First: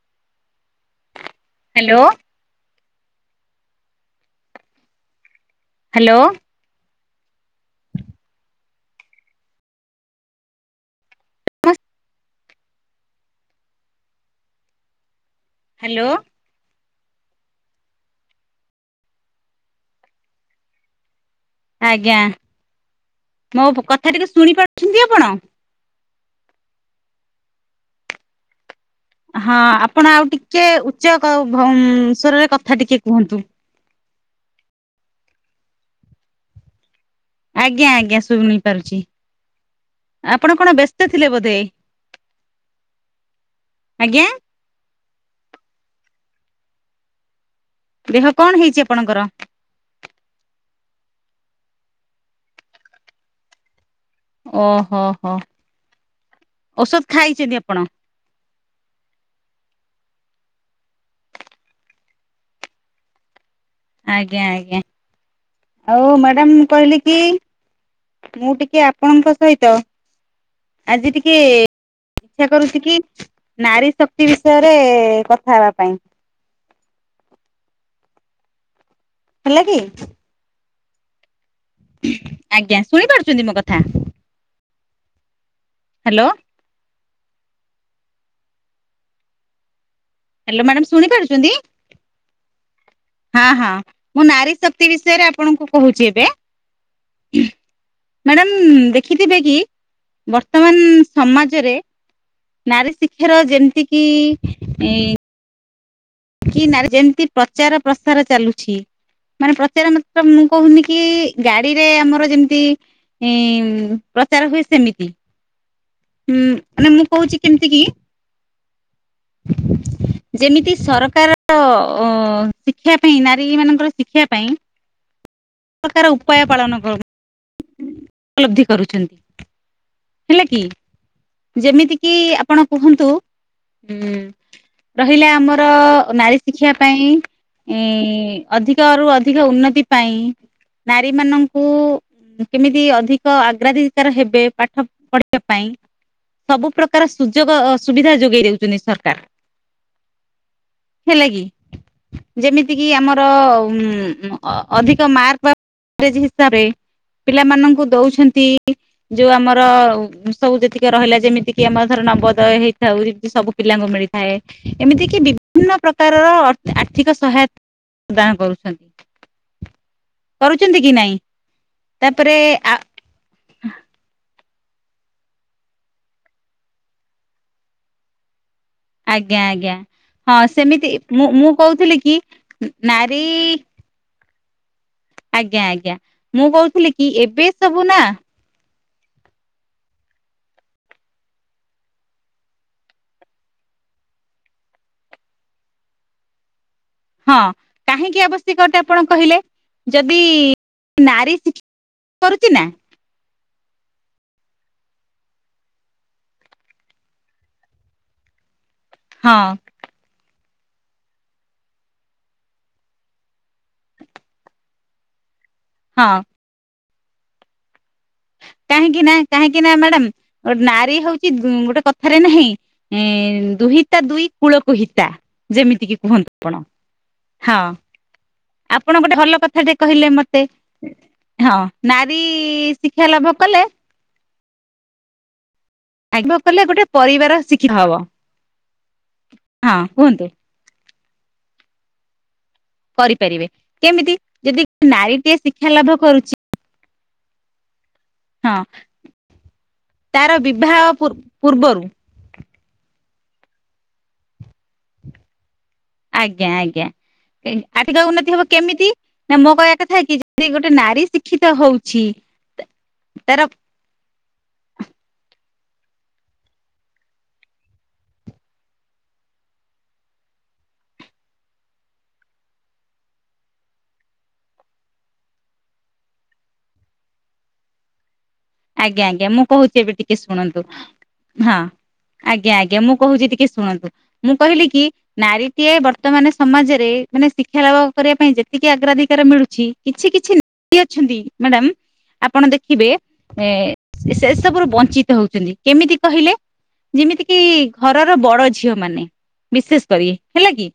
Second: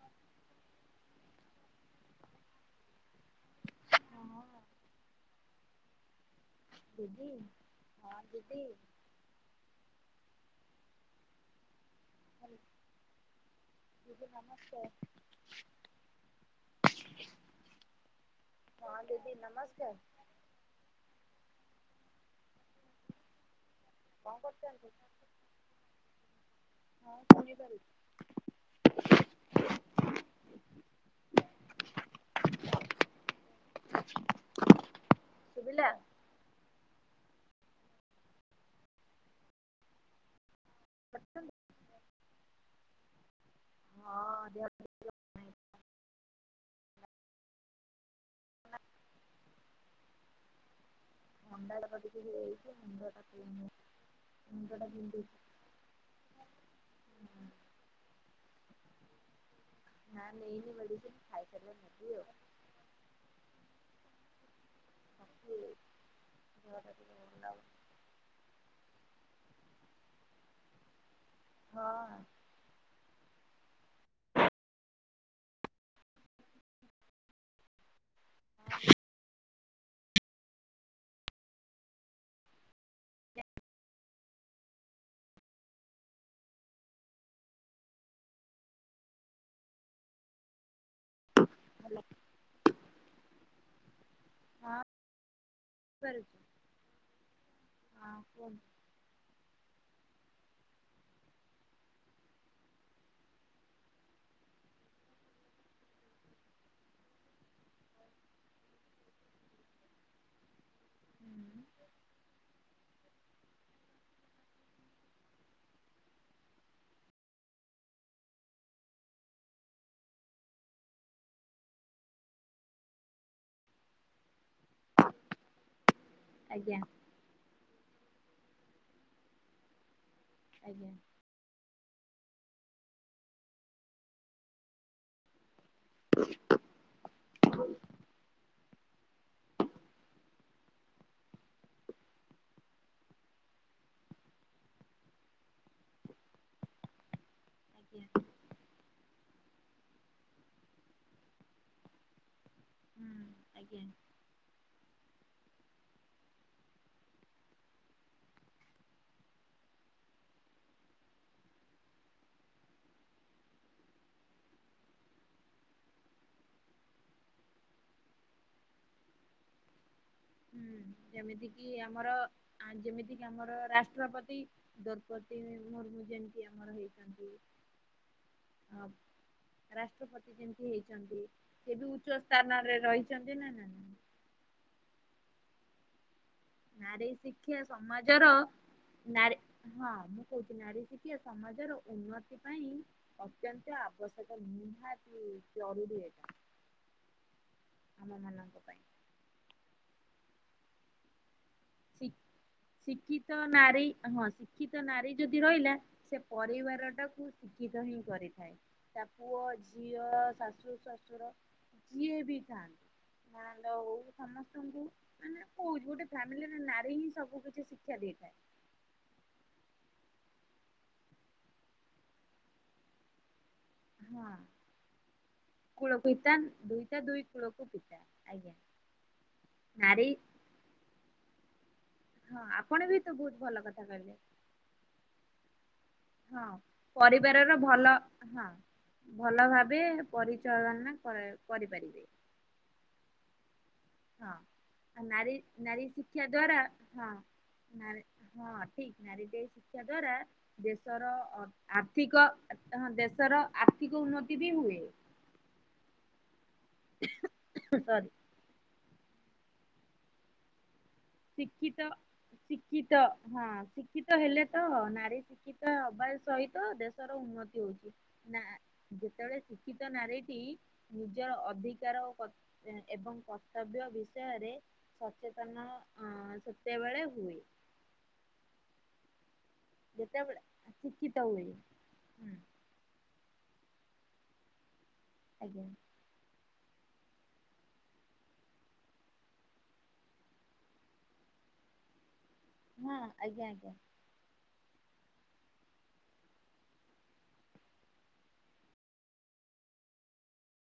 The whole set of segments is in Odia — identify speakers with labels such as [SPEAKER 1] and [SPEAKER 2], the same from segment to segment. [SPEAKER 1] ହଁ
[SPEAKER 2] ହ୍ୟାଲୋ
[SPEAKER 1] ହଁ
[SPEAKER 2] ହ୍ୟାଲୋ
[SPEAKER 1] ଦିଦି ହଁ ଦିଦି ଆ ଦିଦି ନମସ୍କାର
[SPEAKER 2] ହ୍ୟାଲୋ
[SPEAKER 1] ହଁ ଦିଦି ନମସ୍କାର
[SPEAKER 2] ଆଜ୍ଞା ମୋ କଥା ଟିକେ
[SPEAKER 1] କଣ କରୁଛନ୍ତି?
[SPEAKER 2] ଶୁଣିପାରୁଛନ୍ତି ଆପଣ
[SPEAKER 1] ହଁ ଖାଲି ଟାରେ
[SPEAKER 2] ହଁ ଆପଣ ଆଉ ଟିକେ ଉଚ୍ଚ କ ଭ ସ୍ଵରରେ କଥା ଟିକେ କୁହନ୍ତୁ
[SPEAKER 1] ଶୁଭିଲା
[SPEAKER 2] ଆଜ୍ଞା ଆଜ୍ଞା ଶୁଣି ପାରୁଛି ଆପଣ କଣ ବ୍ୟସ୍ତ ଥିଲେ ବୋଧେ ଆଜ୍ଞା
[SPEAKER 1] ହଁ ଦେ
[SPEAKER 2] ଦେହ କଣ ହେଇଛି ଆପଣଙ୍କର?
[SPEAKER 1] ହଣ୍ଡାଡ଼ ପତିିକ ଯାଇଛି ମୁଣ୍ଡଟ [unintelligible]
[SPEAKER 2] ଓହୋ ହୋ ଔଷଧ
[SPEAKER 1] ହଁ,
[SPEAKER 2] ଖାଇଛନ୍ତି ଆପଣ
[SPEAKER 1] ହଁ ନା ନେଇନି ମେଡ଼ିସିନ୍ ଖାଇ ସାରିଲେ ନେବି ଆଉ
[SPEAKER 2] ଆଜ୍ଞା ଆଜ୍ଞା
[SPEAKER 1] ବାକି
[SPEAKER 2] ଆଉ ମ୍ୟାଡ଼ାାମ
[SPEAKER 1] ଦେହଟା
[SPEAKER 2] କହିଲି
[SPEAKER 1] ଟିକେ
[SPEAKER 2] କି
[SPEAKER 1] ଭଲ ଲାଗୁନି
[SPEAKER 2] ମୁଁ ଟିକେ ଆପଣଙ୍କ ସହିତ ଆଜି ଟିକେ
[SPEAKER 1] ହଁ
[SPEAKER 2] ଇଛା କରୁଛି କି, ନାରୀ ଶକ୍ତି ବିଷୟରେ-ଏ କଥା ହେବା ପାଇଁ?
[SPEAKER 1] ଆଉ।
[SPEAKER 2] ହେଲା କି? ଆଜ୍ଞା, ଶୁଣି ପାରୁଚନ୍ତି ମୋ କଥା? ହ୍ୟାଲୋ। ହ୍ୟାଲୋ ମ୍ୟାଡ଼ାମ୍ ଶୁଣିପାରୁଛନ୍ତି?
[SPEAKER 1] ଭଲ
[SPEAKER 2] ହଁ, ହଁ, ମୁଁ ନାରୀ
[SPEAKER 1] ହଁ
[SPEAKER 2] ଶକ୍ତି ବିଷୟରେ ଆପଣଙ୍କୁ କହୁଛି ଏବେ।
[SPEAKER 1] ଶୁଣିପାରୁଛି ହଁ କୁହନ୍ତୁ
[SPEAKER 2] ମ୍ୟାଡ଼ାମ୍ ଦେଖିଥିବେ କି ବର୍ତ୍ତମାନ, ସମାଜରେ ନାରୀ ଶିକ୍ଷାର ଯେମିତି କିି-ଇଁ କି ନାରୀ ଯେମିତି ପ୍ରଚାର ପ୍ରସାର ଚାଲୁଛି, ମାନେ ପ୍ରଚାର ମାତ୍ର ମୁଁ କହୁନି କି-ଇ
[SPEAKER 1] ହୁଁ,
[SPEAKER 2] ଗାଡିରେ ଆମର ଯେମତି ଇ ଉମ୍ ପ୍ରଚାର ହୁଏ ସେମିତି। ଉଁ ମାନେ ମୁଁ କହୁଛି କେମିତି କି? ଯେମିତି ସରକାର -ଅ -ଅ ଶିକ୍ଷା ପାଇଁ ନାରୀ ମାନଙ୍କର ଶିକ୍ଷା ପାଇଁ, ଉ ତାର ଉପ୍ ଉପାୟ ପାଳନ
[SPEAKER 1] ଆଜ୍ଞା
[SPEAKER 2] କର, ଉପଲବ୍ଧି କରୁଛନ୍ତି। ହେଲାକି,
[SPEAKER 1] ଆଜ୍ଞା
[SPEAKER 2] ଯେମିତିକି ଆପଣ, କୁହନ୍ତୁ ଉମ୍ ରହିଲା ଆମର ନାରୀ ଶି୍କ୍ଷା ପାଇଁ ଇଁ ଅଧିକ ରୁ ଅଧିକ ଉନ୍ନତି ପାଇଁ ନାରୀ ମାନଙ୍କୁ କେମିତି ଅଧିକ ଆଗ୍ରାଧିକାର ହେବେ, ପାଠ ପଢିବା ପାଇଁ, ସବୁ ପ୍ରକାର ସୁଯୋଗ ଅ
[SPEAKER 1] ଆଜ୍ଞା
[SPEAKER 2] ସୁବିଧା ଯୋଗେଇ ଦଉଛନ୍ତି, ସରକାର। ହେଲା କି ଯେମିତି କିି
[SPEAKER 1] ହୁଁ
[SPEAKER 2] ଆମର ଉମ୍
[SPEAKER 1] ଆଜ୍ଞା
[SPEAKER 2] ମ ଅଧିକ ମାର୍କ ବା [inaudible] ହିସାବେ ପିଲାମାନଙ୍କୁ ଦଉଛନ୍ତି, ଯୋଉ ଆମ ର ସବୁ ଯେତିକି ରହିଲା ଯେମିତିକି ଆମର ଧର ନବୋଦୟ ହେଇଥାଉ, ଯିମିତି ସବୁ ପିଲାଙ୍କୁ ମିଳିଥାଏ। ଏମିତିକି ବିଭିନ୍ନ ପ୍ରକାରର ଅ-ଆର୍ଥିକ ସହାୟତା ପ୍ରଦାନ କରୁଛନ୍ତି। [unintelligible]
[SPEAKER 1] ହୁଁ,
[SPEAKER 2] କି ନାଇଁ
[SPEAKER 1] ଯେମିତି କିି ଆମର
[SPEAKER 2] ତାପରେ
[SPEAKER 1] ଆଁ ଯେମିତି ଆମର ରାଷ୍ଟ୍ରପତି, ଦୌର୍ପତୀ ମୁର୍ମୁ ଯେମିତି ଆମର ହେଇଛନ୍ତି।
[SPEAKER 2] [unintelligible] ଆଜ୍ଞା, ଆଜ୍ଞା
[SPEAKER 1] ରାଷ୍ଟ୍ରପତି
[SPEAKER 2] ହଁ
[SPEAKER 1] ଯେମିତି
[SPEAKER 2] ସେମିତି
[SPEAKER 1] ହେଇଛନ୍ତି
[SPEAKER 2] ମୁଁ, ମୁଁ
[SPEAKER 1] ସେ ବି
[SPEAKER 2] କହୁଥିଲି
[SPEAKER 1] ଉଚ୍ଚ
[SPEAKER 2] କି
[SPEAKER 1] ସ୍ଥାନରେ ରହିଛନ୍ତି ନା
[SPEAKER 2] ନାରୀ-ଇ
[SPEAKER 1] ନା ନା।
[SPEAKER 2] ଆଜ୍ଞା, ଆଜ୍ଞା, ମୁଁ କହୁଥିଲି
[SPEAKER 1] ନାରୀ
[SPEAKER 2] କି ଏବେ
[SPEAKER 1] ଶିକ୍ଷା
[SPEAKER 2] ସବୁ ନା
[SPEAKER 1] ସମାଜର ନାରୀ ହଁ, ମୁଁ କହୁଛି ନାରୀ ଶିକ୍ଷା ସମାଜର ଉନ୍ନତି ପାଇଁ ଅତ୍ୟନ୍ତ ଆବଶ୍ୟକ। ନିହାତି ଜରୁରୀ ଏଟା।
[SPEAKER 2] ହଁ, କାହିଁକି
[SPEAKER 1] ମାନଙ୍କ
[SPEAKER 2] ଆବଶ୍ୟକ
[SPEAKER 1] ପାଇଁ।
[SPEAKER 2] ଅଟେ, ଆପଣ କହିଲେ ଯଦି ନାରୀ ଶିକ୍ଷ୍
[SPEAKER 1] ଶିଖ୍ -ଶିକ୍ଷିତ ନାରୀ ହଁ, ଶିକ୍ଷିତ ନାରୀ ଯଦି ରହିଲା ସେ ପରିବାର ଟାକୁୁ ଶିକ୍ଷିତ ହିଁ କରିଥାଏ। ତା
[SPEAKER 2] ହଁ
[SPEAKER 1] ପୁଅ ଝି ଝିଅ, ଶାଶୁ, ଶ୍ୱଶୁର ଯିଏ ବି ଥାନ୍ତୁ। ନଣନ୍ଦ ହଉ ସମସ୍ତଙ୍କୁ ମାନେ କହୁଛି, ଗୋଟେ
[SPEAKER 2] ହଁ
[SPEAKER 1] ଫ୍ୟାମିଲି ରେ ନାରୀ ହିଁ ସବୁ କିଛି ଶିକ୍ଷା ଦେଇଥାଏ।
[SPEAKER 2] କାହିଁକି ନା, କାହିଁକି ନା, ମ୍ୟାଡାମ୍ ନାରୀ ହଉଛି ଗୋଟେ କଥାରେ ନାହିଁ ଇଁ ଦୁହି ତା ଦୁଇ
[SPEAKER 1] ହଁ
[SPEAKER 2] କୂଳକୁ ହିତା। ଯେମିତିକି
[SPEAKER 1] କୂଳକୁ
[SPEAKER 2] କୁହନ୍ତୁ
[SPEAKER 1] ହିତା
[SPEAKER 2] ଆପଣ।
[SPEAKER 1] ଦୁଇତା ଦୁଇ
[SPEAKER 2] ହଁ।
[SPEAKER 1] କୂଳକୁ ପିତା ଆଜ୍ଞା
[SPEAKER 2] ଆପଣ ଗୋଟେ ଭଲ କଥା ଟେ କହିଲେ
[SPEAKER 1] ନାରୀ
[SPEAKER 2] ମତେ, ହଁ
[SPEAKER 1] ହଁ
[SPEAKER 2] ନାରୀ-ଇ
[SPEAKER 1] ଆପଣ ବି
[SPEAKER 2] ଶିକ୍ଷା
[SPEAKER 1] ତ
[SPEAKER 2] ଲାଭ
[SPEAKER 1] ବହୁତ ଭଲ
[SPEAKER 2] କଲେ
[SPEAKER 1] କଥା କହିଲେ।
[SPEAKER 2] ଲାଭ
[SPEAKER 1] ହଁ,
[SPEAKER 2] କଲେ ଗୋଟେ ପରିବାର
[SPEAKER 1] ପରିବାରର
[SPEAKER 2] ଶିକ୍ଷିତ ହବ
[SPEAKER 1] ଭଲ। ହଁ, ଭଲ
[SPEAKER 2] ହଁ
[SPEAKER 1] ଭାବେ
[SPEAKER 2] କୁହନ୍ତୁ
[SPEAKER 1] ପରିଚାଳନା କରା କରିପାରିବେ।
[SPEAKER 2] କରିପାରିବେ। କେମିତି ଯଦି
[SPEAKER 1] ହଁ
[SPEAKER 2] ନାରୀଟିଏ
[SPEAKER 1] ନାରୀ
[SPEAKER 2] ଶିକ୍ଷା
[SPEAKER 1] ନାରୀ
[SPEAKER 2] ଲାଭ
[SPEAKER 1] ଶିକ୍ଷା
[SPEAKER 2] କରୁଛି
[SPEAKER 1] ଦ୍ଵାରା ହଁ। ନାରୀ ହଁ ଠିକ୍ ନାରୀ ଶିକ୍ଷା ଦ୍ଵାରା
[SPEAKER 2] ତାର ବିବାହ
[SPEAKER 1] ଦେଶର ଅର୍
[SPEAKER 2] ପୂର୍ବରୁ
[SPEAKER 1] ଆର୍ଥିକ ଦେଶର ଆର୍ଥିକ ଉନ୍ନତି ବି ହୁଏ।
[SPEAKER 2] ଆଜ୍ଞା ଆଜ୍ଞା, ଆର୍ଥିକ
[SPEAKER 1] ସରି
[SPEAKER 2] ଉନ୍ନତି ହବ କେମିତି? ନା ମୋ କହିବା କଥା କି ଯଦି ଗୋଟେ ନାରୀ ଶି
[SPEAKER 1] ଶିକ୍ଷିତ, ଶିକ୍ଷିତ
[SPEAKER 2] ତାର
[SPEAKER 1] ହଁ। ଶିକ୍ଷିତ ହେଲେ ତ ନାରୀ ଶିକ୍ଷିତ ହେବା ସହିତ ଦେଶର ଉନ୍ନତି ହଉଛି। ନା ଯେତେବେଳେ ଶିକ୍ଷିତ ନାରୀଟି ନିଜର ଅଧିକାର ଓ କ ଏବଂ କର୍ତ୍ତବ୍ୟ ବିଷୟରେ ସଚେତନ ହଁ ସେତେବେଳେ ହୁଏ।
[SPEAKER 2] ଆଜ୍ଞା ଆଜ୍ଞା, ମୁଁ କହୁଛି ଏବେ ଟିକେ
[SPEAKER 1] ଯେତେବେଳେ
[SPEAKER 2] ଶୁଣନ୍ତୁ,
[SPEAKER 1] ଶିକ୍ଷିତ ହୁଏ
[SPEAKER 2] ହଁ
[SPEAKER 1] ହୁଁ
[SPEAKER 2] ଆଜ୍ଞା ଆଜ୍ଞା ମୁଁ କହୁଛି ଟିକେ ଶୁଣନ୍ତୁ ମୁଁ କହିଲି କି
[SPEAKER 1] ଆଜ୍ଞା
[SPEAKER 2] ନାରୀଟିଏ ବ ତ ମାନେ ସମାଜରେ ମାନେ ଶିକ୍ଷା ଲାଭ କରିବା ପାଇଁ ଯେତିକି ଆଗ୍ରାଧିକାର ମିଳୁଛି କିଛି କିଛି ଅଛନ୍ତି ମ୍ୟାଡ଼ାମ, ଆପଣ ଦେଖ
[SPEAKER 1] ହଁ। ଆଜ୍ଞା
[SPEAKER 2] ଏ
[SPEAKER 1] ଆଜ୍ଞା
[SPEAKER 2] ସେ ସବୁରୁ ବଂଞ୍ଚିତ ହଉଛନ୍ତି କେମିତି କହିଲେ? ଯେମିତି କିି ଘରର ବଡ ଝିଅ ମାନେ ବିଶେଷ କରି ହେଲା କି।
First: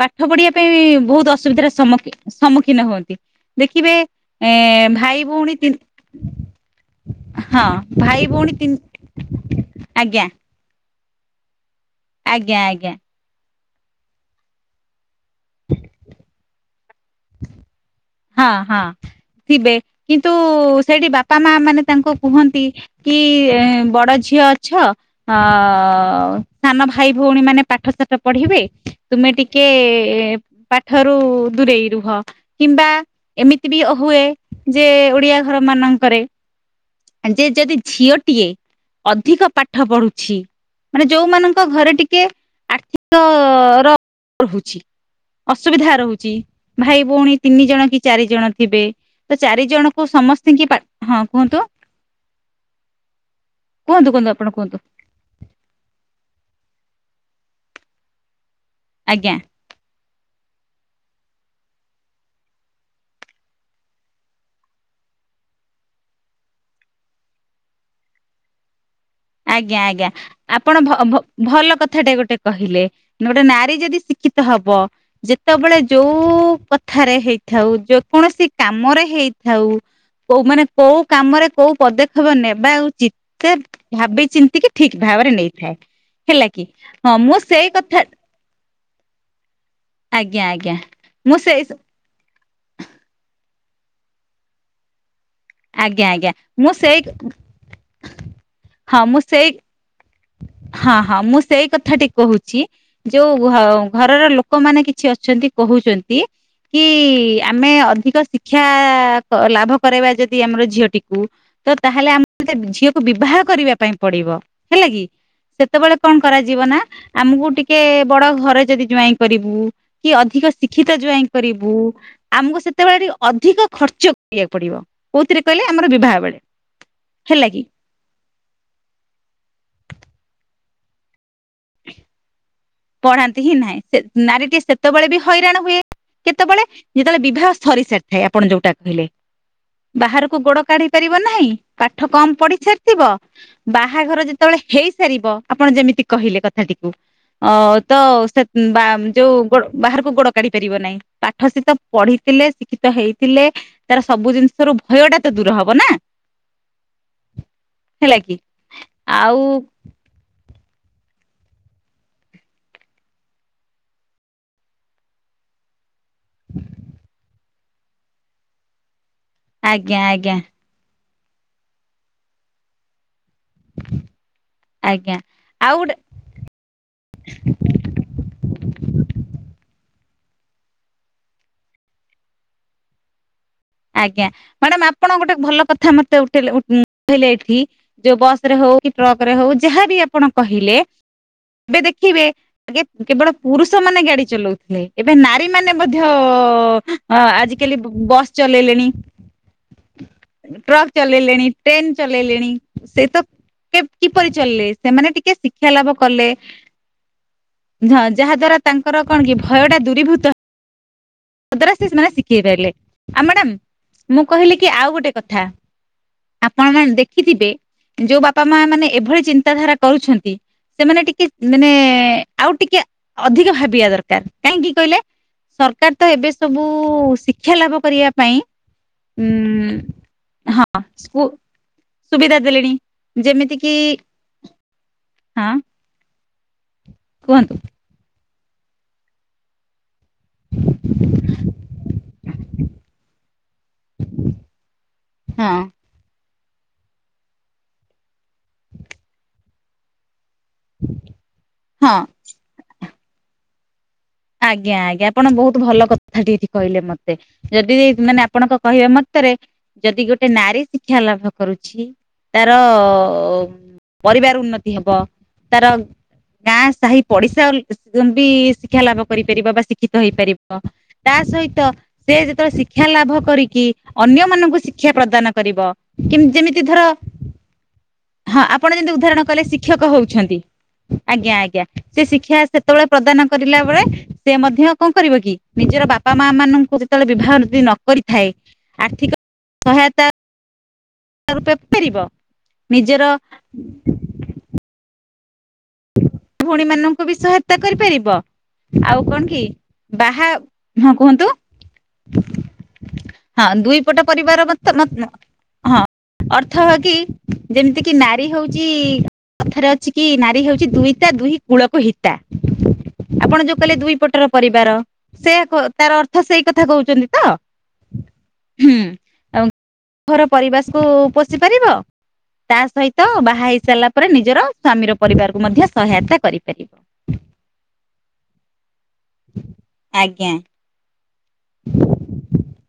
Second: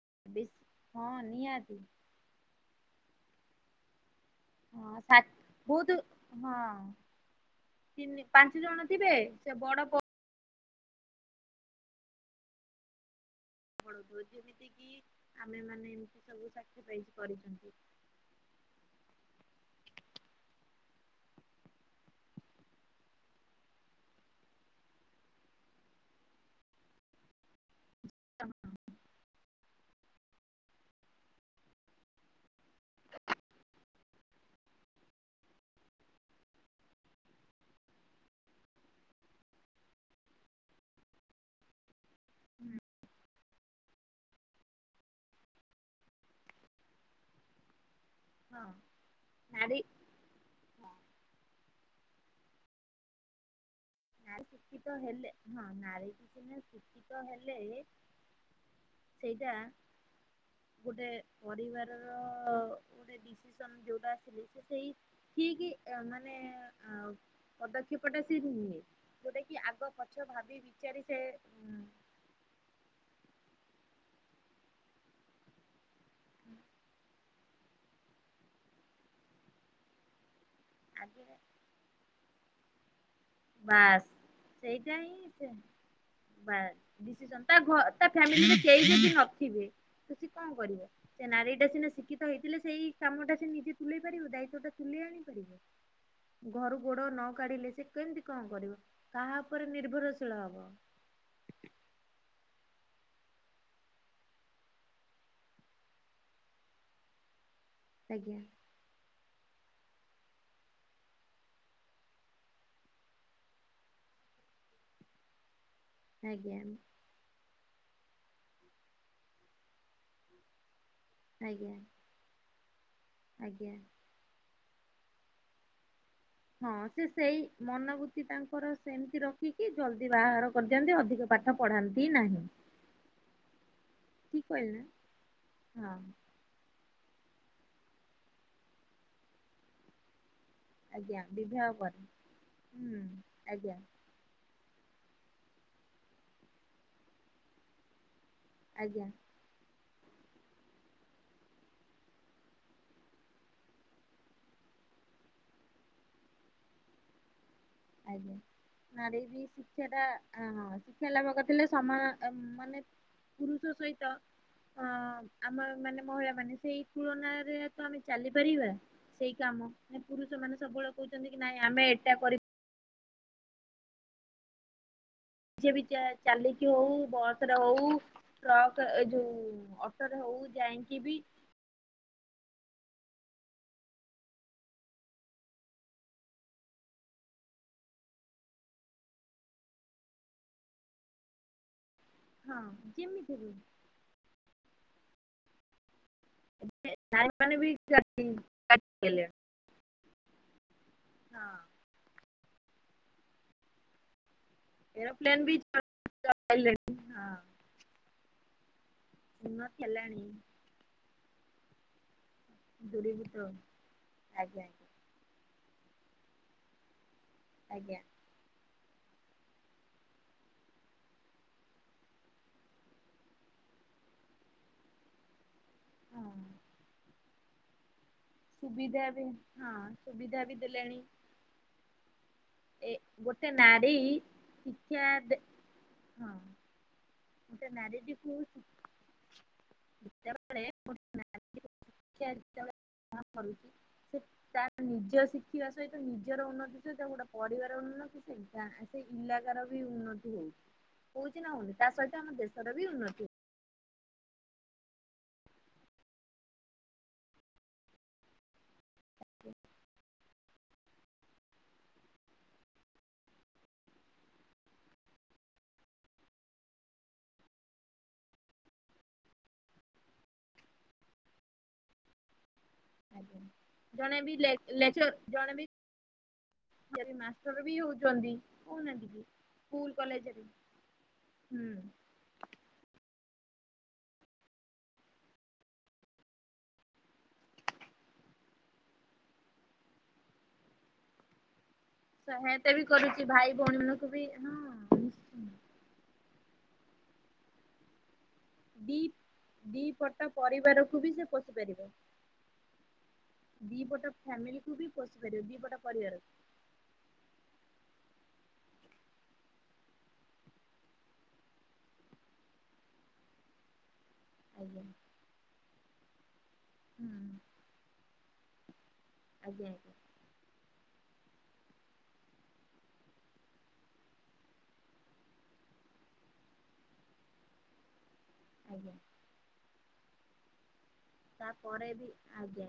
[SPEAKER 2] ପାଠ ପଢିବା
[SPEAKER 1] ବେଶୀ
[SPEAKER 2] ପାଇଁ
[SPEAKER 1] ହଁ
[SPEAKER 2] ବହୁତ ଅସୁବିଧାର
[SPEAKER 1] ନିହାତି
[SPEAKER 2] ସମ୍ ସମ୍ମୁଖୀନ ହୁଅନ୍ତି, ଦେଖିବେ
[SPEAKER 1] ହଁ
[SPEAKER 2] ଏଁ
[SPEAKER 1] ସା
[SPEAKER 2] ଭାଇ ଭଉଣୀ ତିନ
[SPEAKER 1] ବହୁତ ହଁ।
[SPEAKER 2] ହଁ
[SPEAKER 1] ତିନି
[SPEAKER 2] ଭାଇ ଭଉଣୀ
[SPEAKER 1] ପାଞ୍ଚ ଜଣ ଥିବେ ସେ
[SPEAKER 2] ତିନି
[SPEAKER 1] ବଡ ପ
[SPEAKER 2] ଆଜ୍ଞା। ଆଜ୍ଞା ଆଜ୍ଞା।
[SPEAKER 1] ମୂଳଦୁଆ ଯେମିତି କିି ଆମେମାନେ ଏମତି ସବୁ ସାକ୍ରିଫାଇସ୍ କରିଛନ୍ତି।
[SPEAKER 2] ହଁ ହଁ ଥିବେ କିନ୍ତୁ ସେଠି ବାପା ମା ମାନେ ତାଙ୍କୁ କୁହନ୍ତି କି ବଡ ଝିଅ ଅଛ ଅ ସାନ ଭାଇ ଭଉଣୀ ମାନେ ପାଠ ଶାଠ ପଢିବେ। ତୁମେ ଟିକେ ପାଠରୁ ଦୂରେଇ ରୁହ, କିମ୍ବା ଏମିତି ବି ହୁଏ ଯେ ଓଡିଆ ଘର ମାନଙ୍କରେ ଆ ଯେ ଯଦି ଝିଅଟିଏ ଅଧିକ ପାଠ ପଢୁଚି ମାନେ ଯୋଉମାନଙ୍କ ଘରେ ଟିକେ ଆର୍ଥିକ ର ରହୁଛି। ଅସୁବିଧା ରହୁଛି, ଭାଇ ଭଉଣୀ ତିନି ଜଣ କି ଚାରି ଜଣ
[SPEAKER 1] ହଁ
[SPEAKER 2] ଥିବେ ତ ଚାରି
[SPEAKER 1] ନାରୀ
[SPEAKER 2] ଜଣଙ୍କୁ ସମ ସ୍ତିଙ୍କି ପା ହଁ କୁହନ୍ତୁ, କୁହନ୍ତୁ କୁହନ୍ତୁ
[SPEAKER 1] ନାରୀ
[SPEAKER 2] ଆପଣ କୁହନ୍ତୁ।
[SPEAKER 1] ଶିକ୍ଷିତ ହେଲେ ହଁ ନାରିଟି ସିନା ସୁସ୍ଥ ହେଲେ
[SPEAKER 2] ଆଜ୍ଞା
[SPEAKER 1] ସେଇଟା ଗୋଟେ ପରିବାରର ଗୋଟେ ଡିସିସନ୍ ଯୋଉଟା ଆସିଲେ ସେ ସେଇ ଠିକ ମାନେ ପଦକ୍ଷେପ ଟା ସିଏ ନିଏ। ଯୋଉଟା କି
[SPEAKER 2] ଆଜ୍ଞା
[SPEAKER 1] ଆଗ
[SPEAKER 2] ଆଜ୍ଞା,
[SPEAKER 1] ପଛ ଭାବି
[SPEAKER 2] ଆପଣ ଭ
[SPEAKER 1] ବିଚାରି ସେ
[SPEAKER 2] ଭ ଭଲ କଥାଟେ ଗୋଟେ କହିଲେ, ଗୋଟେ ନାରୀ ଯଦି ଶିକ୍ଷିତ ହବ। ଯେତେବେଳେ ଯୋଉ କଥାରେ ହେଇଥାଉ ଯେ କୌଣସି କାମରେ ହେଇଥାଉ। କୋଉ ମାନେ କୋଉ
[SPEAKER 1] ଆଗେ
[SPEAKER 2] କାମରେ କୋଉ ପଦକ୍ଷେପ ନେବା ଉଚିତ ସେ
[SPEAKER 1] ବାସ୍
[SPEAKER 2] ଭାବି ଚିନ୍ତିକି
[SPEAKER 1] ସେଇଟା
[SPEAKER 2] ଠିକ
[SPEAKER 1] ହିଁ
[SPEAKER 2] ଭାବରେ
[SPEAKER 1] ସେ
[SPEAKER 2] ନେଇଥାଏ। ହେଲା
[SPEAKER 1] ବା
[SPEAKER 2] କି ହଁ ମୁଁ
[SPEAKER 1] ଡିସିସନ ତା
[SPEAKER 2] ସେଇ
[SPEAKER 1] ଘ
[SPEAKER 2] କଥା
[SPEAKER 1] ତା ଫ୍ୟାମିଲି ରେ କେହି ଯଦି ନଥିବେ। ତ ସିଏ
[SPEAKER 2] ଆଜ୍ଞା
[SPEAKER 1] କଁ
[SPEAKER 2] ଆଜ୍ଞା
[SPEAKER 1] କରିବ ସେ
[SPEAKER 2] ମୁଁ ସେଇ
[SPEAKER 1] ନାରୀଟା ସିନା ଶିଖି ତ ହେଇଥିଲେ ସେଇ କାମ ଟା ସେ ନିଜେ ତୁଲେଇ ପାରିବ ଦାୟିତ୍ବ ଟା ତୁଲେଇ ଆଣି
[SPEAKER 2] ଆଜ୍ଞା ଆଜ୍ଞା
[SPEAKER 1] ପାରିବ।
[SPEAKER 2] ମୁଁ
[SPEAKER 1] ଘରୁ
[SPEAKER 2] ସେଇ
[SPEAKER 1] ଗୋଡ ନ କାଢିଲେ ସେ। କେମତି କଁ କରିବ
[SPEAKER 2] ହଁ ମୁଁ
[SPEAKER 1] କାହା
[SPEAKER 2] ସେଇ
[SPEAKER 1] ଉପରେ ନିର୍ଭରଶୀଳ ହବ।
[SPEAKER 2] ହଁ ହଁ ମୁଁ ସେଇ କଥାଟି କହୁଛି। ଯୋଉ ଘ ଘରର ଲୋକମାନେ କିଛି ଅଛନ୍ତି କହୁଛନ୍ତି। କି ଆମେ ଅଧିକ
[SPEAKER 1] ଆଜ୍ଞା।
[SPEAKER 2] ଶିକ୍ଷା କ ଲାଭ କରେଇବା ଯଦି ଆମର ଝିଅଟିକୁ। ତ ତାହେଲେ ଆମକୁ ତ ଝିଅକୁ ବିବାହ କରିବା ପାଇଁ ପଡିବ ହେଲା କି। ସେତେବେଳେ କଣ
[SPEAKER 1] ଆଜ୍ଞା
[SPEAKER 2] କରାଯିବ ନା। ଆମକୁ ଟିକେ ବଡ ଘରେ ଯଦି ଯୁଆଇଁ କରିବୁ କି ଅଧିକ ଶିକ୍ଷିତ ଜୁଆଇଁ।
[SPEAKER 1] ଆଜ୍ଞା
[SPEAKER 2] କରିବୁ ଆମକୁ ସେତେବେଳେ ଟିକେ ଅଧିକ
[SPEAKER 1] ଆଜ୍ଞା।
[SPEAKER 2] ଖର୍ଚ୍ଚ। କରିବାକୁ ପଡିବ କୋଉଥିରେ କହିଲେ ଆମର ବିବାହ ବେଳେ।
[SPEAKER 1] ହଁ ସିଏ ସେଇ
[SPEAKER 2] ହେଲା କି
[SPEAKER 1] ମନୋବୃତ୍ତି ତାଙ୍କର ସେମିତି ରଖିକି ଜଲଦି ବାହାର କରିଦିଅନ୍ତି ଅଧିକ ପାଠ୍
[SPEAKER 2] ପଢାନ୍ତି ହିଁ ନାହିଁ ସେ
[SPEAKER 1] ଠିକ
[SPEAKER 2] ନାରୀ ଟିିଏ
[SPEAKER 1] କହିଲି ନା
[SPEAKER 2] ସେତେବେଳେ ବି ହଇରାଣ ହୁଏ।
[SPEAKER 1] ହଁ
[SPEAKER 2] କେତେବେଳେ ଯେତେବେଳେ ବିବାହ ସରି ସାରିଥାଏ ଆପଣ ଯୋଉଟା କହିଲେ ବାହାରକୁ ଗୋଡ। କାଢି ପାରିବ
[SPEAKER 1] ଆଜ୍ଞା
[SPEAKER 2] ନାହିଁ
[SPEAKER 1] ବିବାହ ପରେ
[SPEAKER 2] ପାଠ କମ ପଢି
[SPEAKER 1] ହୁଁ
[SPEAKER 2] ସାରିଥିବ
[SPEAKER 1] ଆଜ୍ଞା
[SPEAKER 2] ବାହାଘର ଯେ ଯେତେବେଳେ ହେଇସାରିବ ଆପଣ ଯେମିତି କହିଲେ କଥାଟିକୁ ଅ ତ ସେ। ବା
[SPEAKER 1] ଆଜ୍ଞା
[SPEAKER 2] ମ୍ ଯୋଉ। ଗୋଡ ବାହାରକୁ ଗୋଡ କାଢି ପାରିବ ନାହିଁ ପାଠ ସେତ ପଢିଥିଲେ ଶିକ୍ଷିତ ହେଇଥିଲେ। ତାର ସବୁ ଜିନିଷରୁ ଭୟ ଟା ତ ଦୂର ହବ ନା। ହେଲା କି ଆଉ।
[SPEAKER 1] ସେଟା ହଁ ଶିକ୍ଷା ଲାଭ କରିଥିଲେ ସମା ମାନେ ପୁରୁଷ ସହିତ। ଅଁ ଆମ ମାନେ ମହିଳା ମାନେ ସେଇ ତୁଳନାରେ ତ ଆମେ ଚାଲିପାରିବା। ସେଇ କାମ
[SPEAKER 2] ଆଜ୍ଞା
[SPEAKER 1] କାଇଁ
[SPEAKER 2] ଆଜ୍ଞା
[SPEAKER 1] ପୁରୁଷ ମାନେ ସବୁବେଳେ କହୁଛନ୍ତି କି ନାଇଁ ଆମେ ଏଇଟା କରି
[SPEAKER 2] ଆଜ୍ଞା।
[SPEAKER 1] ସିଏ
[SPEAKER 2] ଆଉ
[SPEAKER 1] ବି
[SPEAKER 2] ଗୋଟେ
[SPEAKER 1] ତା ଚାଲିକି ହଉ ବସରେ ହଉ। ଟ୍ରକ୍ ଏ ଯୋଉ ଅଟୋରେ ହଉ ଯାଇଁକି ବି।
[SPEAKER 2] ଆଜ୍ଞା ମ୍ୟାଡାମ ଆପଣ ଗୋଟେ ଭଲ କଥା ମତେ ଉଠେଇଲେ ଉଠ୍ ଉଁ ଉଠେଇଲେ ଏଠି ଯୋଉ ବସ ରେ ହଉ କି ଟ୍ରକ ରେ ହଉ ଯାହାବି ଆପଣ କହିଲେ। ଏବେ ଦେଖିବେ
[SPEAKER 1] ହଁ
[SPEAKER 2] ଆଗେ କେବଳ
[SPEAKER 1] ଯେମିତି ବି
[SPEAKER 2] ପୁରୁଷ ମାନେ ଗାଡି ଚଲାଉଥିଲେ। ଏବେ ନାରୀ ମାନେ ମଧ୍ୟ ଅ
[SPEAKER 1] ନାରୀ ମାନେ ବି
[SPEAKER 2] ଆଜିକାଲି
[SPEAKER 1] ହଁ
[SPEAKER 2] ବସ୍ ଚଲେଇଲେଣି। ଟ୍ରକ୍ ଚଲେଇଲେଣି ଟ୍ରେନ ଚଲେଇଲେଣି ସେଇ ତ କେ କିପରି ଚାଲିଲେ ସେମାନେ
[SPEAKER 1] ଏରୋପ୍ଲେନ
[SPEAKER 2] ଟିକେ
[SPEAKER 1] ବି
[SPEAKER 2] ଶିକ୍ଷା ଲାଭ କଲେ।
[SPEAKER 1] ଚଲେଇଲେଣି ହଁ
[SPEAKER 2] ହଁ ଯାହା ଦ୍ଵାରା ତାଙ୍କର କଣ କି ଭୟ ଟା
[SPEAKER 1] ଉନ୍ନତି ହେଲାଣି
[SPEAKER 2] ଦୂରୀଭୂତ। ହବା ଦ୍ଵାରା ସେ ସେମାନେ ଶିଖେଇ ପାରିଲେ ଆଉ
[SPEAKER 1] ଦୂରୀଭୂତ
[SPEAKER 2] ମ୍ୟାଡାମ ମୁଁ କହିଲି
[SPEAKER 1] ଆଜ୍ଞା
[SPEAKER 2] କି ଆଉ ଗୋଟେ କଥା। ଆପଣ ମାନ ଦେଖିଥିବେ
[SPEAKER 1] ଆଜ୍ଞା
[SPEAKER 2] ଯୋଉ ବାପା ମା ମାନେ ଏଭଳି ଚିନ୍ତାଧାରା କରୁଛନ୍ତି। ସେମାନେ ଟିକେ ମାନେ ଆଉ ଟିକେ ଅଧିକ ଭାବିବା ଦରକାର କାହିଁକି କହିଲେ। ସରକାର ତ ଏବେ
[SPEAKER 1] ହଁ
[SPEAKER 2] ସବୁ ଶିକ୍ଷା ଲାଭ କରିବା ପାଇଁ।
[SPEAKER 1] ସୁବିଧା ବି ହଁ ସୁବିଧା ବି ଦେଲେଣି।
[SPEAKER 2] କୁ ସୁବିଧା ଦେଲେଣି
[SPEAKER 1] ଏ ଗୋଟେ
[SPEAKER 2] ଯେମିତି କିି
[SPEAKER 1] ନାରୀ ଶିକ୍ଷା
[SPEAKER 2] ହଁ।
[SPEAKER 1] ହଁ
[SPEAKER 2] କୁହନ୍ତୁ
[SPEAKER 1] ଗୋଟେ ନାରୀଟି କୁ ହଁ [unintelligible]
[SPEAKER 2] ଆଁ।
[SPEAKER 1] ଶିକ୍ଷା ଯେତେବେଳେ ଗ୍ରହଣ କରୁଛି ସେ ତାର ନିଜ
[SPEAKER 2] ହଁ
[SPEAKER 1] ଶିଖିବା ସହିତ ନି ନିଜର ଉନ୍ନତି ସହିତ ଗୋଟେ ପରିବାର ଉନ୍ନତି, ସେ ଗାଁ ସେଇ ଇଲାକାର ର ବି ଉନ୍ନତି ହଉ ହଉଚି ନା ହଉନି ତା
[SPEAKER 2] ହଁ
[SPEAKER 1] ସହିତ ଆମ ଦେଶର ବି ଉନ୍ନତି
[SPEAKER 2] ଆଜ୍ଞା ଆଜ୍ଞା ଆପଣ ବହୁତ ଭଲ କଥା ଟିଏ ଏଠି କହିଲେ ମୋତେ। ଯଦି ମାନେ ଆପ ଆପଣଙ୍କ କହିବା ମତରେ
[SPEAKER 1] ହଉଛି
[SPEAKER 2] ଯଦି ଗୋଟେ ନାରୀ ଶିକ୍ଷା ଲାଭ କରୁଛି ତାର ପରିବାର ଉନ୍ନତି ହେବ, ତାର ଗାଁ ସାହି ପଡିଶା ସନ୍ତି ଶିକ୍ଷା ଲାଭ କରିପାରିବ ବା ଶିକ୍ଷିତ ହେଇପାରିବ। ତା ସହିତ ସେ ଯେତେବେଳେ ଶିକ୍ଷା ଲାଭ
[SPEAKER 1] ଆଜ୍ଞା।
[SPEAKER 2] କରିକି
[SPEAKER 1] ଜଣେ
[SPEAKER 2] ଅନ୍ୟ
[SPEAKER 1] ବି ଲେ
[SPEAKER 2] ମାନଙ୍କୁ ଶିକ୍ଷା
[SPEAKER 1] ଲେକ୍ଚର
[SPEAKER 2] ପ୍ରଦାନ
[SPEAKER 1] ଜଣେ ବି
[SPEAKER 2] କରିବ, କିମ୍ ଯେମିତି ଧର
[SPEAKER 1] ମାଷ୍ଟର ବି ହଉଛନ୍ତି
[SPEAKER 2] ହଁ ଆ ପଣ ଯେମିତି
[SPEAKER 1] ହଉନାହାନ୍ତି
[SPEAKER 2] ଉଦାହରଣ
[SPEAKER 1] କି?
[SPEAKER 2] କଇଲେ ଶିକ୍ଷକ
[SPEAKER 1] ସ୍କୁଲ
[SPEAKER 2] ହଉଛନ୍ତି,
[SPEAKER 1] କଲେଜରେ
[SPEAKER 2] ଆଜ୍ଞା ଆଜ୍ଞା
[SPEAKER 1] ହୁଁ
[SPEAKER 2] ସେ ଶିକ୍ଷା ସେତେବେଳେ ପ୍ରଦାନ କରିଲା ବେଳେ ସେ ମଧ୍ୟ କଣ କରିବ କି ନିଜର ବାପା ମା ମାନଙ୍କୁ ଯେତେବେଳେ ବିବାହ ଯଦି ନ କରିଥାଏ ଆର୍ଥିକ ସହାୟତା ରୁପେ ପାରିବ।
[SPEAKER 1] ସହାୟତା ବି
[SPEAKER 2] ନିଜର
[SPEAKER 1] କରୁଚି ଭାଇ ଭଉଣୀ ମାନଙ୍କୁ ବି ହଁ ନିଶ୍ଚୟ
[SPEAKER 2] ଭଉଣୀ ମାନଙ୍କୁ ବି ସହାୟତା କରିପାରିବ। ଆଉ
[SPEAKER 1] ଦି
[SPEAKER 2] କଣ କି
[SPEAKER 1] ଦି
[SPEAKER 2] ବାହା
[SPEAKER 1] ପଟ
[SPEAKER 2] ହଁ
[SPEAKER 1] ପରିବାରକୁ ବି ସେ
[SPEAKER 2] କୁହନ୍ତୁ,
[SPEAKER 1] ପୋଷି ପାରିବ
[SPEAKER 2] ହଁ ଦୁଇ
[SPEAKER 1] ଦି
[SPEAKER 2] ପଟ ପରିବାର ମତ୍
[SPEAKER 1] ଫ୍ୟାମିଲିକୁ ବି ପୋଷି ପାରିବ ଦି ପଟ
[SPEAKER 2] ନ-ନ-ହଁ
[SPEAKER 1] ପରିବାର
[SPEAKER 2] ଅର୍ ଥହ କି ଯେମତିକି ନାରୀ ହଉଚି କଥାରେ ଅଛି କି ନାରୀ ହେଉ ଚି ଦୁଇତା ଦୁହି କୂଳକୁ ହିତା, ଆପଣ ଯୋଉ କହିଲେ ଦୁଇ ପଟର ପରିବାର
[SPEAKER 1] ଆଜ୍ଞା ହୁଁ
[SPEAKER 2] ସେଇଆ କ- ତାର ଅର୍ଥ ସେଇ କଥା କହୁଚନ୍ତି ତ? ହୁଁ। ଆଉ
[SPEAKER 1] ଆଜ୍ଞା ଆଜ୍ଞା।
[SPEAKER 2] ଘର ପରିବେଶକୁ ପୋଷି ପାରିବ। ତା ସହିତ ବାହା ହେଇ ସାରିଲା ପରେ ନିଜର ସ୍ଵାମୀର ପରିବାରକୁ ମଧ୍ୟ ସହାୟତା କରିପାରିବ।
[SPEAKER 1] ଆଜ୍ଞା।
[SPEAKER 2] ଆଜ୍ଞା।
[SPEAKER 1] ତା ପରେ ବି ଆଜ୍ଞା,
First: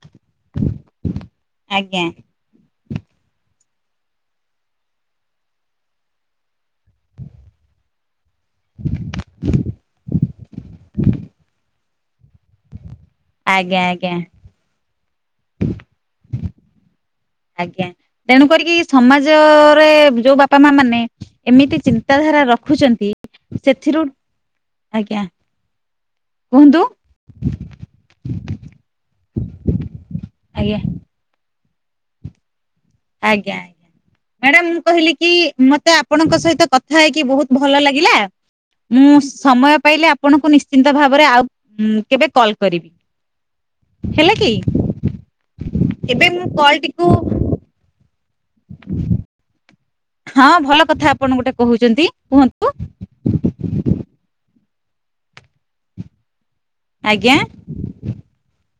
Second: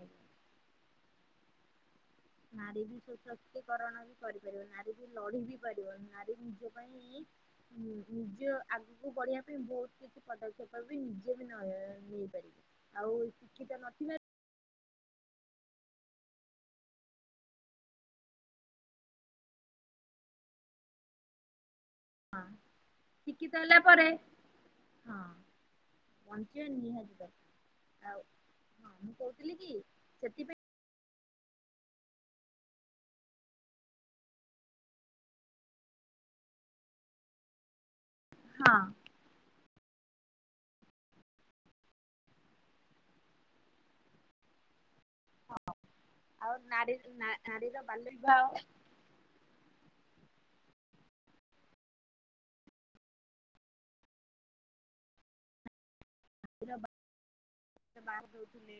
[SPEAKER 2] ଆଜ୍ଞା।
[SPEAKER 1] ନାରୀ ବି ସୋଶକ୍ତିକରଣ ବି କରିପାରିବ, ନାରୀ ବି ଲଢି ବି ପାରିବ, ନାରୀ ବି ନିଜ [unintelligible] ହୁଁ, ନିଜ ଆଗକୁ ପଢିବା ପାଇଁ ବହୁତ କିଛି ପଦକ୍ଷେପ ବି ନିଜେ ବି ନହେ ବି। ଆଉ ଶିକ୍ଷିତ
[SPEAKER 2] ଆଜ୍ଞା
[SPEAKER 1] ନ
[SPEAKER 2] ଆଜ୍ଞା
[SPEAKER 1] ଥିଲେ
[SPEAKER 2] [inaudible] ଆଜ୍ଞା, ତେଣୁ କରିକି ସମାଜରେ ଯୋଉ ବାପା ମା ମାନେ ଏମିତି ଚିନ୍ ତାଧାରା
[SPEAKER 1] ହଁ
[SPEAKER 2] ରଖୁଛନ୍ତି
[SPEAKER 1] ଶିକ୍ଷିତ ହେଲା
[SPEAKER 2] ସେଥିରୁ
[SPEAKER 1] ପରେ ହଁ
[SPEAKER 2] ଆଜ୍ଞା
[SPEAKER 1] ବଞ୍ଚିବା
[SPEAKER 2] କୁହନ୍ତୁ
[SPEAKER 1] ନିିହାତି ଦରକାର। ଆଉ ହଁ ମୁଁ କହୁଥିଲି କି ସେଥିପାଇଁ
[SPEAKER 2] ଆଜ୍ଞା ଆଜ୍ଞା। ମ୍ୟାଡାମ୍ ମୁଁ କହିଲି କି ମୋତେ ଆପଣଙ୍କ ସହିତ କଥା ହେଇକି ବହୁତ ଭଲ ଲାଗିଲା।
[SPEAKER 1] ହଁ।
[SPEAKER 2] ମୁଁ ସମୟ ପାଇଲେ ଆପଣଙ୍କୁ ନିଶ୍ଚିନ୍ତ ଭାବରେ ଆଉ ହୁଁ, କେବେ କଲ୍ କରିବି। ହେଲେ କି, ଏବେ ମୁଁ
[SPEAKER 1] ଆଉ
[SPEAKER 2] କଲ୍
[SPEAKER 1] ନାରୀ
[SPEAKER 2] ଟିକୁ
[SPEAKER 1] ନା- ନାରୀର ବାଲ୍ୟ ବିବାହ
[SPEAKER 2] ହଁ ଭଲ କଥା ଆପଣ ଗୋଟେ କହୁଚନ୍ତି କୁହନ୍ତୁ।
[SPEAKER 1] ର- ବା-
[SPEAKER 2] ଆଜ୍ଞା
[SPEAKER 1] ଯୋଉ ବାହାଘର [inaudible] ହୁଏ,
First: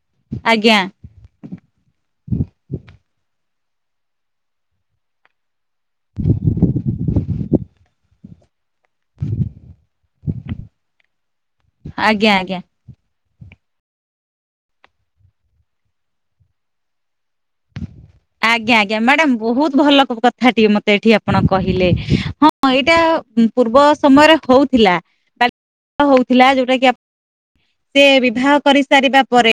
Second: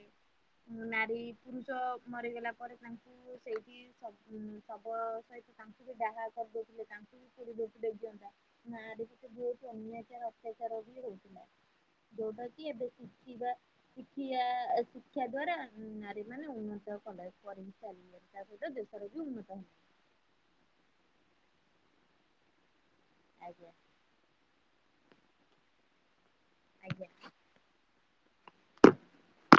[SPEAKER 2] ଆଜ୍ଞା
[SPEAKER 1] ନାରୀ ପୁରୁଷ ମରିଗଲା ପରେ ତାଙ୍କୁ ସେଇଠି ଶବ୍ ଉଁ, ଶବ ସଇ ତାଙ୍କୁ ଦାହା କରିଦଉଥିଲେ, ତାଙ୍କୁ ବି ପୋଡିଦଉଥିଲେ ଜିଅନ୍ତା, ନାରୀ ସେ ବହୁତ ଅନ୍ୟାଚାର ଅତ୍ୟାଚାର ବି ହଉଥିଲା,
[SPEAKER 2] ଆଜ୍ଞା
[SPEAKER 1] ଯୋଉଟା
[SPEAKER 2] ଆଜ୍ଞା।
[SPEAKER 1] କି ଏବେ ଶିଖିବା ଶିଖିଆ ଶିକ୍ଷା ଦ୍ଵାରା ନାରୀ ମାନେ ଉନ୍ନତ କଲେ। [unintelligible] ଚାଲି ତା
[SPEAKER 2] ଆଜ୍ଞା
[SPEAKER 1] ସହିତ
[SPEAKER 2] ଆଜ୍ଞା
[SPEAKER 1] ଦେଶରେ ବି
[SPEAKER 2] ମ୍ୟାଡାମ
[SPEAKER 1] ଉନ୍ନତ
[SPEAKER 2] ବହୁତ
[SPEAKER 1] ହବ।
[SPEAKER 2] ଭଲ କଥା ଟିକେ ମତେ ଏଠି ଆପଣ କହିଲେ। ହଁ ଏଇଟା
[SPEAKER 1] ହେଲା ଆଜ୍ଞା
[SPEAKER 2] ପୂର୍ବ ସମୟରେ ହଉଥିଲା [unintelligible] ହଉଥିଲା ଯୋଉଟା କି ଆ
[SPEAKER 1] ଆଜ୍ଞା।
[SPEAKER 2] ସେ ବିବାହ କରି ସାରିବା ପରେ